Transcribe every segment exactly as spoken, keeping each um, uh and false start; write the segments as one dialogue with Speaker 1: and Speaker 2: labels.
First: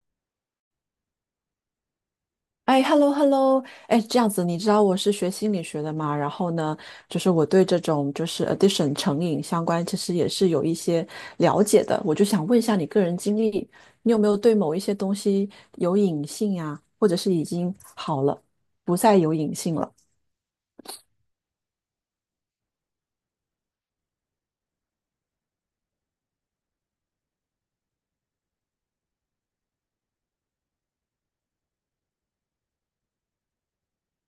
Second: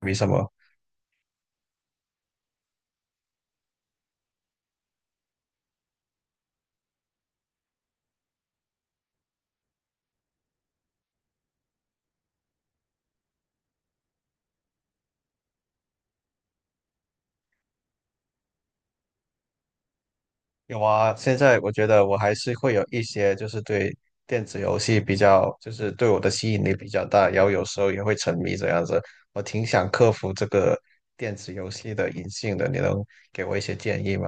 Speaker 1: 没什么。
Speaker 2: 哎，hello hello。哎，这样子，你知道我是学心理学的嘛？然后呢，就是我对这种就是 addiction 成瘾相关，其实也是有一些了解的。我就想问一下你个人经历，你有没有对某一些东西有瘾性呀？或者是已经好了，不再有瘾性了？
Speaker 1: 有啊，现在我觉得我还是会有一些，就是对电子游戏比较，就是对我的吸引力比较大，然后有时候也会沉迷这样子。我挺想克服这个电子游戏的瘾性的，你能给我一些建议吗？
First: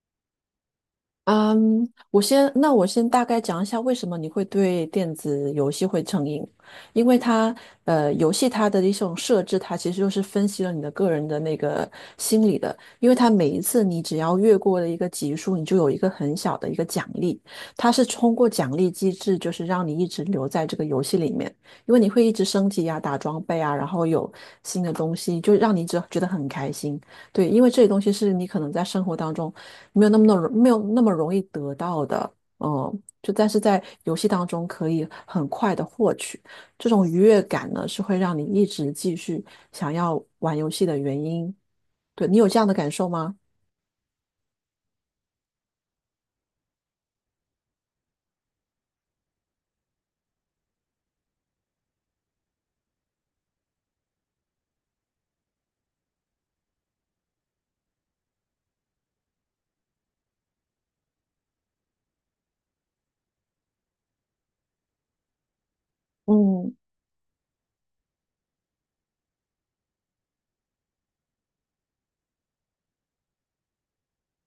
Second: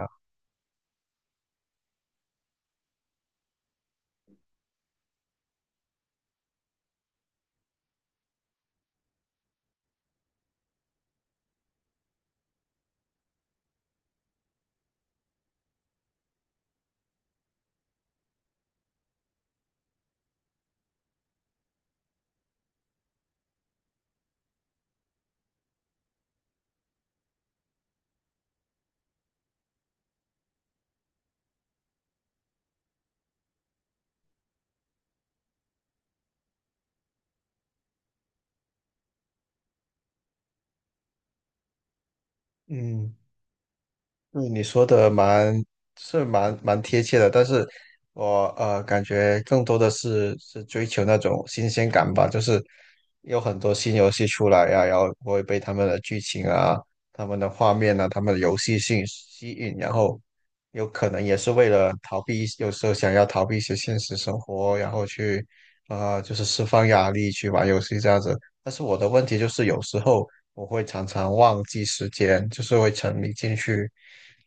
Speaker 2: 嗯，我先，那我先大概讲一下为什么你会对电子游戏会成瘾。因为它，呃，游戏它的一种设置，它其实就是分析了你的个人的那个心理的。因为它每一次你只要越过了一个级数，你就有一个很小的一个奖励。它是通过奖励机制，就是让你一直留在这个游戏里面。因为你会一直升级啊、打装备啊，然后有新的东西，就让你只觉得很开心。对，因为这些东西是你可能在生活当中，没有那么那么没有那么容易得到的。嗯，就但是在游戏当中可以很快的获取这种愉悦感呢，是会让你一直继续想要玩游戏的原因。对，你有这样的感受
Speaker 1: 嗯，
Speaker 2: 吗？
Speaker 1: 对你说的蛮是蛮蛮贴切的，但是我呃感觉更多的是是追求那种新鲜感吧，就是有很多新游戏出来呀、然后我会被他们的剧情啊、他们的画面啊、他们的游戏性吸引，然后有可能也是为了逃避一有时候想要逃避一些现实生活，然后去呃就是释
Speaker 2: 嗯
Speaker 1: 放压力去玩游戏这样子。但是我的问题就是有时候我会常常忘记时间，就是会沉迷进去。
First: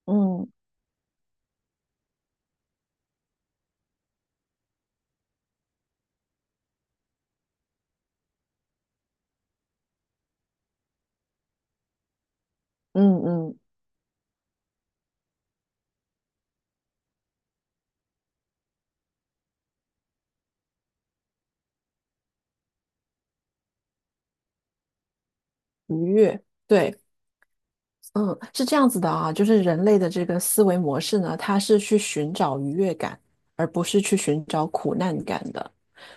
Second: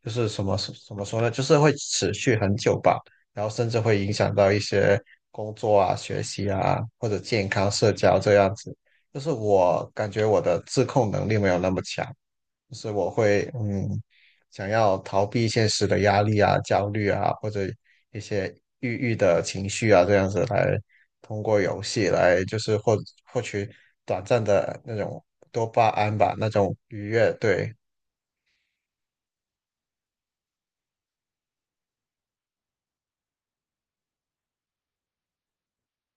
Speaker 1: 就是什
Speaker 2: 嗯
Speaker 1: 么怎么说呢？就是会持续很久吧，然后甚至会影响到一些工作啊、学习啊，或者健康、社交这样子。就是我感觉我的自控能力没有那么强，就是我
Speaker 2: 嗯
Speaker 1: 会
Speaker 2: 嗯，
Speaker 1: 嗯，想要逃避现实的压力啊、焦虑啊，或者一些抑郁的情绪啊，这样子来通过游戏来就是获获取短暂的那种多巴
Speaker 2: 愉
Speaker 1: 胺吧，
Speaker 2: 悦，
Speaker 1: 那种
Speaker 2: 对。
Speaker 1: 愉悦。对，
Speaker 2: 嗯，是这样子的啊，就是人类的这个思维模式呢，它是去寻找愉悦感，而不是去寻找苦难感的。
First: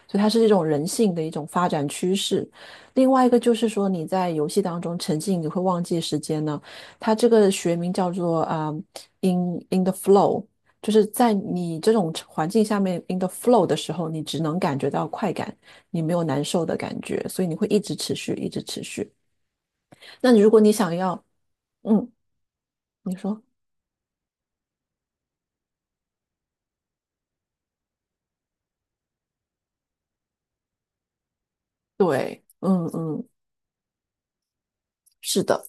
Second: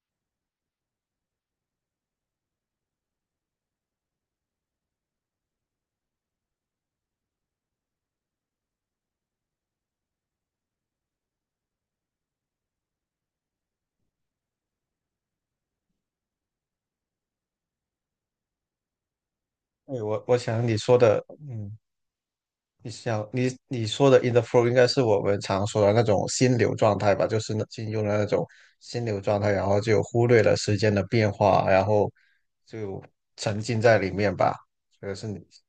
Speaker 2: 所以它是这种人性的一种发展趋势。另外一个就是说，你在游戏当中沉浸，你会忘记时间呢。它这个学名叫做啊、呃 in in the flow。就是在你这种环境下面 in the flow 的时候，你只能感觉到快感，你没有难受的感觉，所以你会一直持续，一直持续。
Speaker 1: 对我
Speaker 2: 那
Speaker 1: 我
Speaker 2: 你如果
Speaker 1: 想
Speaker 2: 你
Speaker 1: 你
Speaker 2: 想
Speaker 1: 说的，
Speaker 2: 要，
Speaker 1: 嗯。
Speaker 2: 嗯，
Speaker 1: 你
Speaker 2: 你
Speaker 1: 想
Speaker 2: 说。
Speaker 1: 你你说的 in the flow 应该是我们常说的那种心流状态吧，就是那进入了那种心流状态，然后就忽略了时间的变化，然后
Speaker 2: 对，嗯
Speaker 1: 就
Speaker 2: 嗯，
Speaker 1: 沉浸在里面吧。这个是你
Speaker 2: 是的。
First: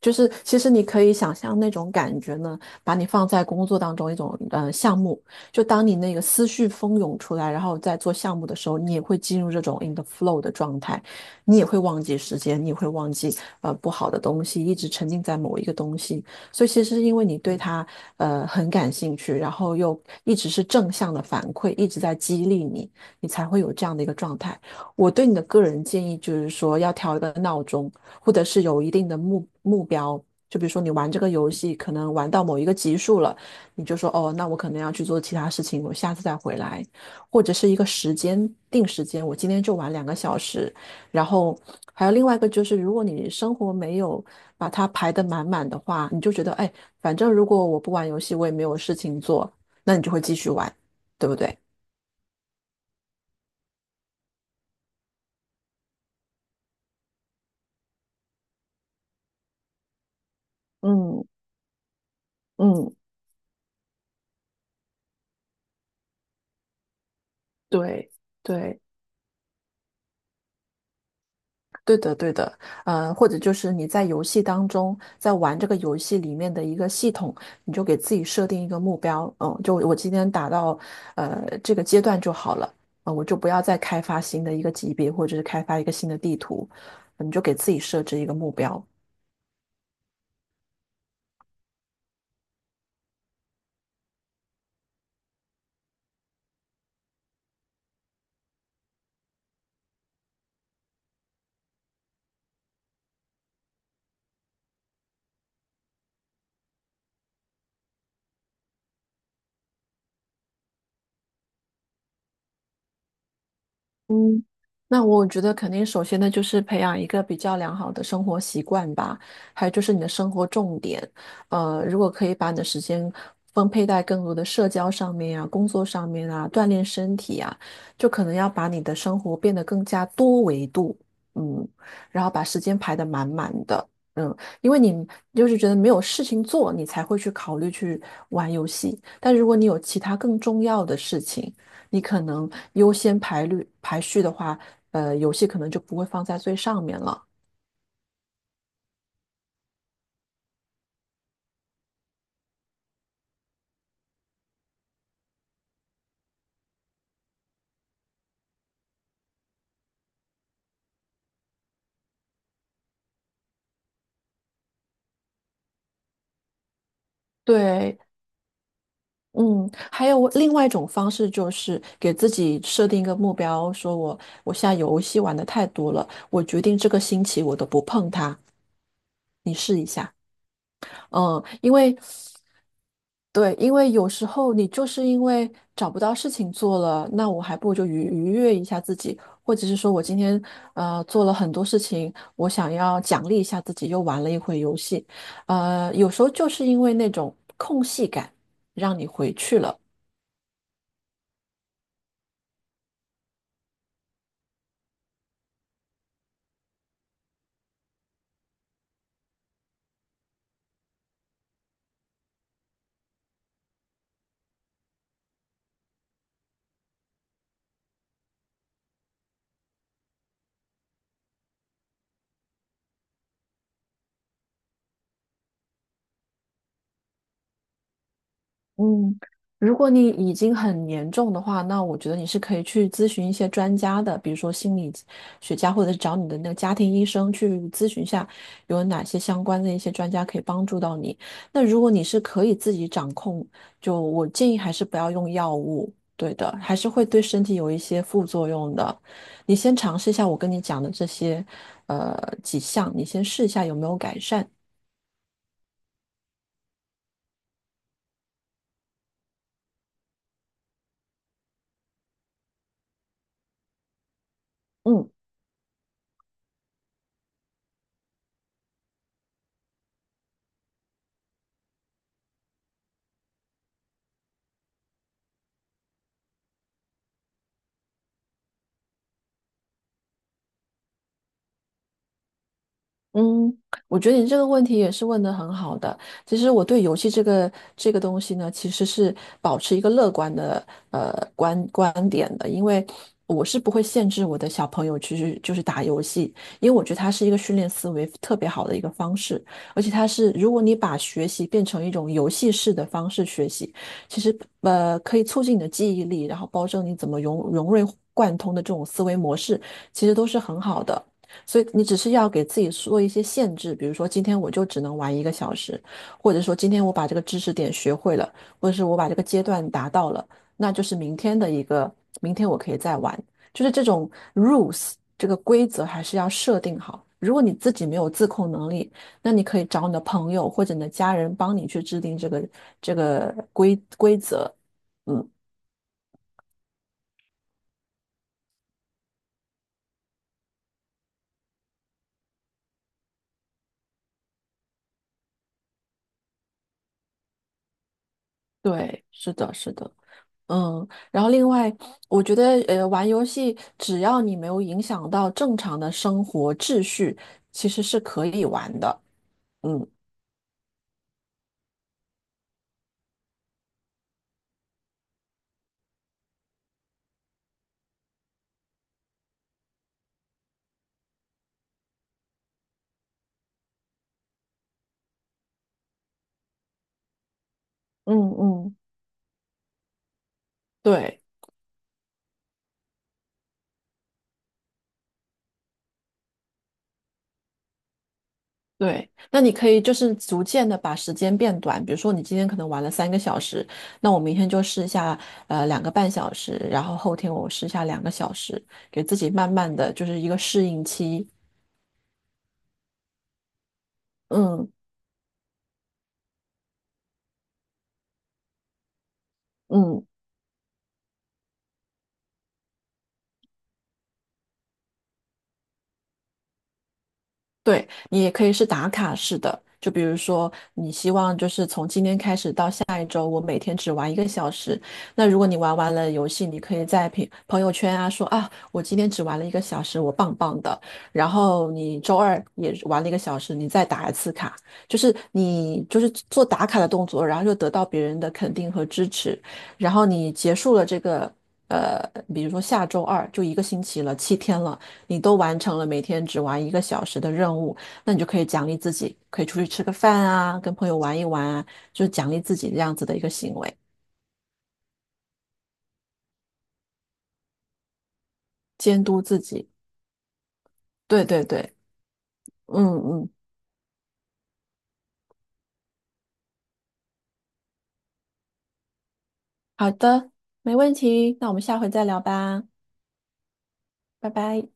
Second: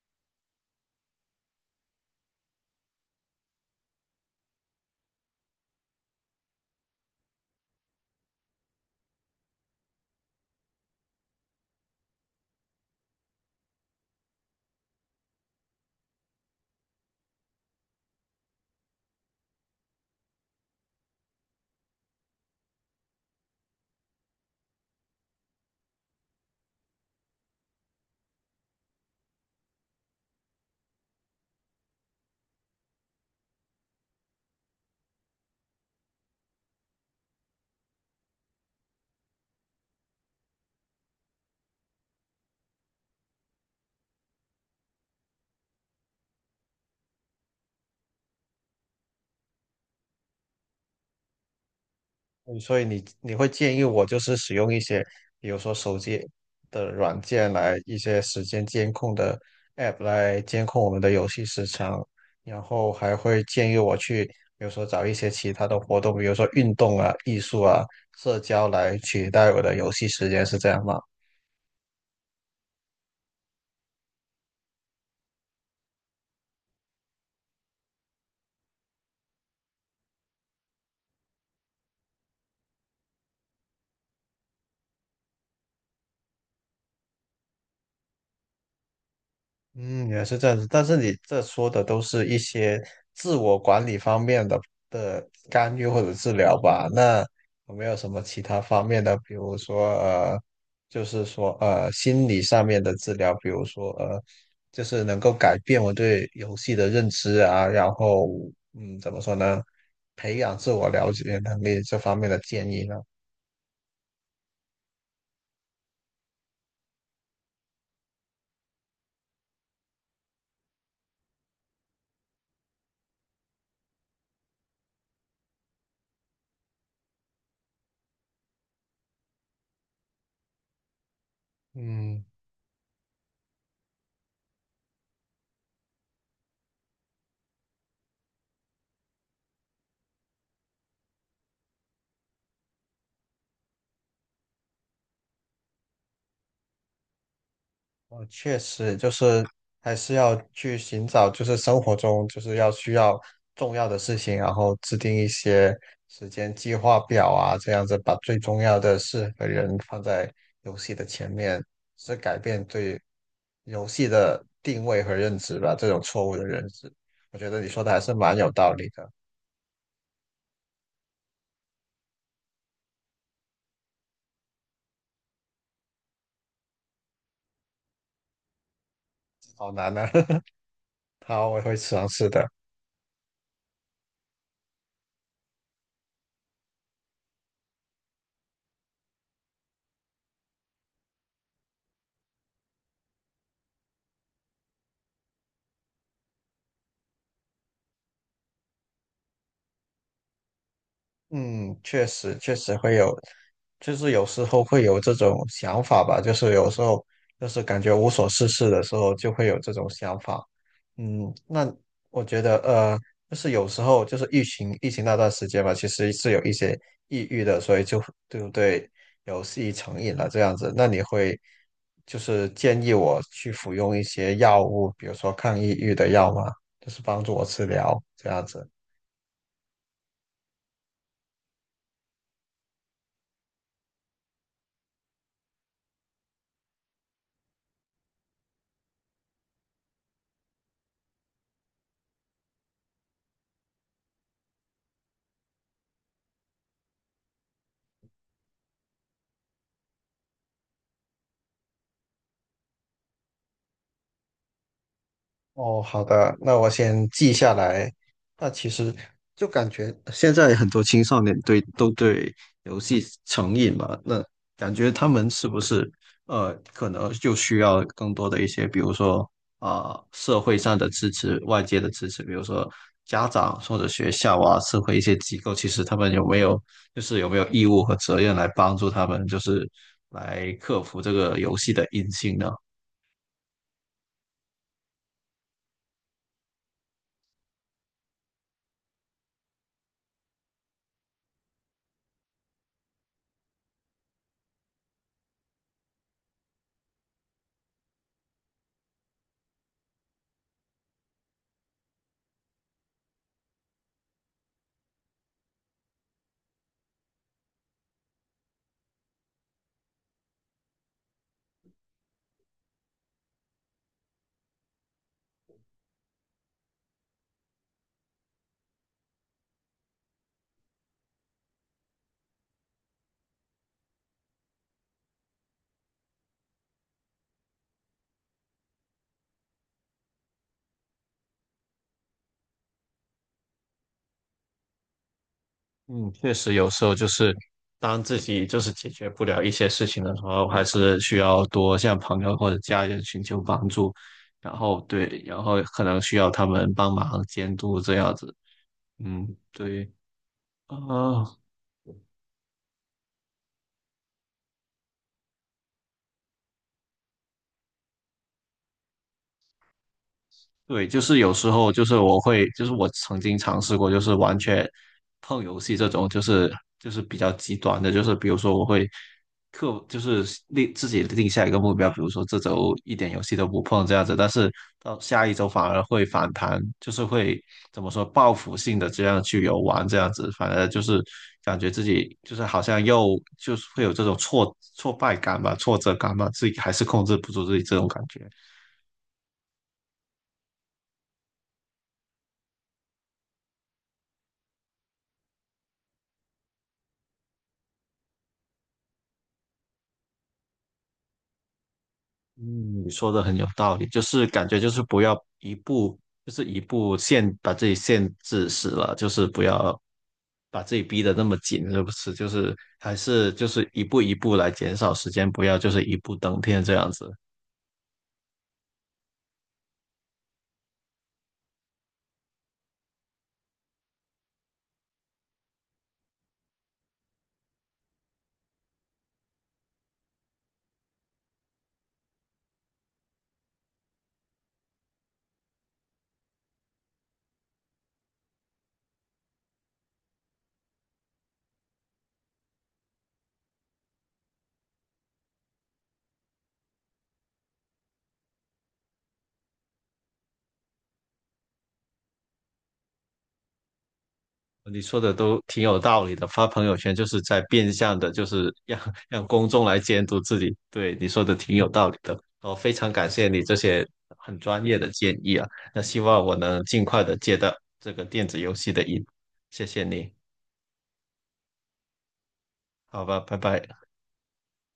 Speaker 2: 就是其实你可以想象那种感觉呢，把你放在工作当中一种呃项目，就当你那个思绪蜂涌出来，然后在做项目的时候，你也会进入这种 in the flow 的状态，你也会忘记时间，你也会忘记呃不好的东西，一直沉浸在某一个东西。所以其实是因为你对它呃很感兴趣，然后又一直是正向的反馈，一直在激励你，你才会有这样的一个状态。我对你的个人建议就是说，要调一个闹钟，或者是有一定的目目标。就比如说，你玩这个游戏，可能玩到某一个级数了，你就说，哦，那我可能要去做其他事情，我下次再回来。或者是一个时间定时间，我今天就玩两个小时。然后还有另外一个就是，如果你生活没有把它排得满满的话，你就觉得，哎，反正如果我不玩游戏，我也没有事情做，那你就会继续玩，对不对？
Speaker 1: 嗯所以你你会建议我就是使用一些，比如说手机的软件来一些时间监控的 app 来监控我们的
Speaker 2: 嗯
Speaker 1: 游戏时长，然后
Speaker 2: 嗯，
Speaker 1: 还会建议我去，比如说找一些其他的活动，比如说运动啊、艺术啊、
Speaker 2: 对
Speaker 1: 社交
Speaker 2: 对。
Speaker 1: 来取代我的游戏时间，是这样吗？
Speaker 2: 对的，对的。呃，或者就是你在游戏当中，在玩这个游戏里面的一个系统，你就给自己设定一个目标。嗯，就我今天打到呃这个阶段就好了，啊、我就不要再开发新的一个级别，或者是开发一个新的地图。嗯你就给自己设置一个目标。
Speaker 1: 嗯，也是这样子，但是你这说的都是一些自我管理方面的的干预或者治疗吧？那有没有什么其他方面的，比如说呃，就是说呃心理上面的治疗，比如说呃，就是能够改变我对游戏的认知啊，然后嗯，怎么说呢，培养自我了解能力这方面的建议呢？
Speaker 2: 嗯，那我觉得肯定，首先呢，就是培养一个比较良好的生活习惯吧，还有就是你的生活重点。呃，如果可以把你的时间分配在更多的社交上面啊、工作上面啊、锻炼身体啊，就可能要把你的生活变得更加多维度。嗯，然
Speaker 1: 嗯。
Speaker 2: 后把时间排得满满的。嗯，因为你就是觉得没有事情做，你才会去考虑去玩游戏。但如果你有其他更重要的事情，你可能优先排率排序的话，呃，游戏可能就不会放在最上面了。
Speaker 1: 哦，确实就是还是要去寻找，就是生活中就是要需要重要的事情，然后制定一些时间计划表啊，这样子把最重要的事和人放在游戏的前面，是改变对游戏的定位和认知吧，这种错误的认知，我觉得你说的还
Speaker 2: 对。
Speaker 1: 是蛮有道理的。
Speaker 2: 嗯，还有我另外一种方式就是给自己设定一个目标，说我我现在游戏玩的太多了，我决定这个星期我都不碰它。
Speaker 1: 好难啊！
Speaker 2: 嗯，
Speaker 1: 好，我
Speaker 2: 因
Speaker 1: 会
Speaker 2: 为
Speaker 1: 尝试的。
Speaker 2: 对，因为有时候你就是因为找不到事情做了，那我还不如就愉愉悦一下自己。或者是说我今天呃做了很多事情，我想要奖励一下自己，又玩了一会游戏。呃，有时候就是因为那种空隙感，让你回去了。
Speaker 1: 嗯，确实确实会有，就是有时候会有这种想法吧，就是有时候就是感觉无所事事的时候就会有这种想法。嗯，那我觉得呃，就是有时候就是疫情疫情那段时间嘛，其实是有一些抑郁的，所以就对不对，有戏成瘾了这样子。那你会就是建议我去服用一些药物，比如说抗抑郁的药吗？就是帮助我治疗这样子。
Speaker 2: 嗯，如果你已经很严重的话，那我觉得你是可以去咨询一些专家的，比如说心理学家，或者是找你的那个家庭医生去咨询一下，有哪些相关的一些专家可以帮助到你。那如果你是可以自己掌控，就我建议还是不要用药物。对的，还是会对身体有一些副作用的。你先尝试一下我跟你讲的这些，呃，几项，你先试一下有没有改善。
Speaker 1: 哦，好的，那我先记下来。那其实就感觉现在很多青少年对都对游戏成瘾嘛，那感觉他
Speaker 2: 嗯。
Speaker 1: 们是不是呃，可能就需要更多的一些，比如说啊、社会上的支持、外界的支持，比如说家长或者学校啊，社会一些机构，其实他们有没有就是有没有义务和责任来帮助他们，就是来克服这个游戏的瘾性呢？
Speaker 2: 嗯，我觉得你这个问题也是问得很好的。其实我对游戏这个这个东西呢，其实是保持一个乐观的呃观观点的。因为我是不会限制我的小朋友其实就是打游戏，因为我觉得它是一个训练思维特别好的一个方式，而且它是如果你把学习变成一种游戏式的方式学习，其实呃可以促进你的记忆力，然后保证你怎么融融会贯通的这种思维模式，其实都是很好的。所以你只是要给自己做一些限制，比如说今天我就只能玩一个小时，或者说今天我把这个知识点学会了，或者是我把这个阶段达到了，那就是明天的一个，明天我可以再玩。就是这种 rules 这个规则还是要设定好。如果你自己没有自控能力，那你可以找你的朋友或者你的家人帮你去制定这个这个规规则。嗯。
Speaker 1: 嗯，确实有时候就是当自己就是解决不了一些事情的时候，还是需要多向朋友或者家人寻求帮助，然后对，然后可能需要他们帮忙监督这样子。
Speaker 2: 对，是
Speaker 1: 嗯，
Speaker 2: 的，是
Speaker 1: 对
Speaker 2: 的。
Speaker 1: 啊，
Speaker 2: 嗯，然后另外，我觉得呃，玩游戏只要你没有影响到正常的生活秩序，其实是可以玩的。嗯，
Speaker 1: 对，就是有时候就是我会，就是我曾经尝试过，就是完全碰游戏这种，就是就是比较极端的，就是比如说我会刻，就是立自己定下一个目标，比如说这周一点游戏都不碰这样子，但是到下一周反而会反弹，就是会怎么说
Speaker 2: 嗯
Speaker 1: 报复
Speaker 2: 嗯，
Speaker 1: 性的这样去游玩这样子，反而就是
Speaker 2: 对
Speaker 1: 感觉自己就是好像又就是会有这种挫挫败感吧，挫折感吧，自己还是控制不住自己这种感觉。
Speaker 2: 对。那你可以就是逐渐的把时间变短，比如说你今天可能玩了三个小时，那我明天就试一下呃两个半小时，然后后天我试一下两个小时，给自己慢慢的就是一个适应期。
Speaker 1: 嗯，你说的很有道理，就是感觉就
Speaker 2: 嗯
Speaker 1: 是不要一步，就是一步限把自己限制死了，就是不要
Speaker 2: 嗯。
Speaker 1: 把自己逼得那么紧，是不是？就是还是就是一步一步来减少时间，不要就是一步登天这样子。
Speaker 2: 对，你也可以是打卡式的，就比如说你希望就是从今天开始到下一周，我每天只玩一个小时。那如果你玩完了游戏，你可以在朋朋友圈啊说啊，我今天只玩了一个小时，我棒棒的。然后你周二也玩了一个小时，你再打一次卡，就是你就是做打卡的动作，然后又得到别人的肯定和支持。然后你结束了这个呃，比如说下周二就一个星期了，七天了。你都完成了每天只玩一个小时的任务，那你就可以奖励自己，可以出去吃个饭啊，跟朋友玩一玩啊，就是奖励自己这样子的一个行为，
Speaker 1: 你说的都挺有道理的，发朋友圈就是在变相的，就是让
Speaker 2: 监督
Speaker 1: 让
Speaker 2: 自
Speaker 1: 公众
Speaker 2: 己。
Speaker 1: 来监督自己。对，你说
Speaker 2: 对
Speaker 1: 的
Speaker 2: 对
Speaker 1: 挺有
Speaker 2: 对，
Speaker 1: 道理的，哦，非
Speaker 2: 嗯
Speaker 1: 常感谢
Speaker 2: 嗯。
Speaker 1: 你这些很专业的建议啊。那希望我能尽快的戒掉这个电子游戏的瘾，谢谢
Speaker 2: 好
Speaker 1: 你。
Speaker 2: 的，没问题，那我们下回再聊吧。
Speaker 1: 好吧，拜拜。
Speaker 2: 拜拜。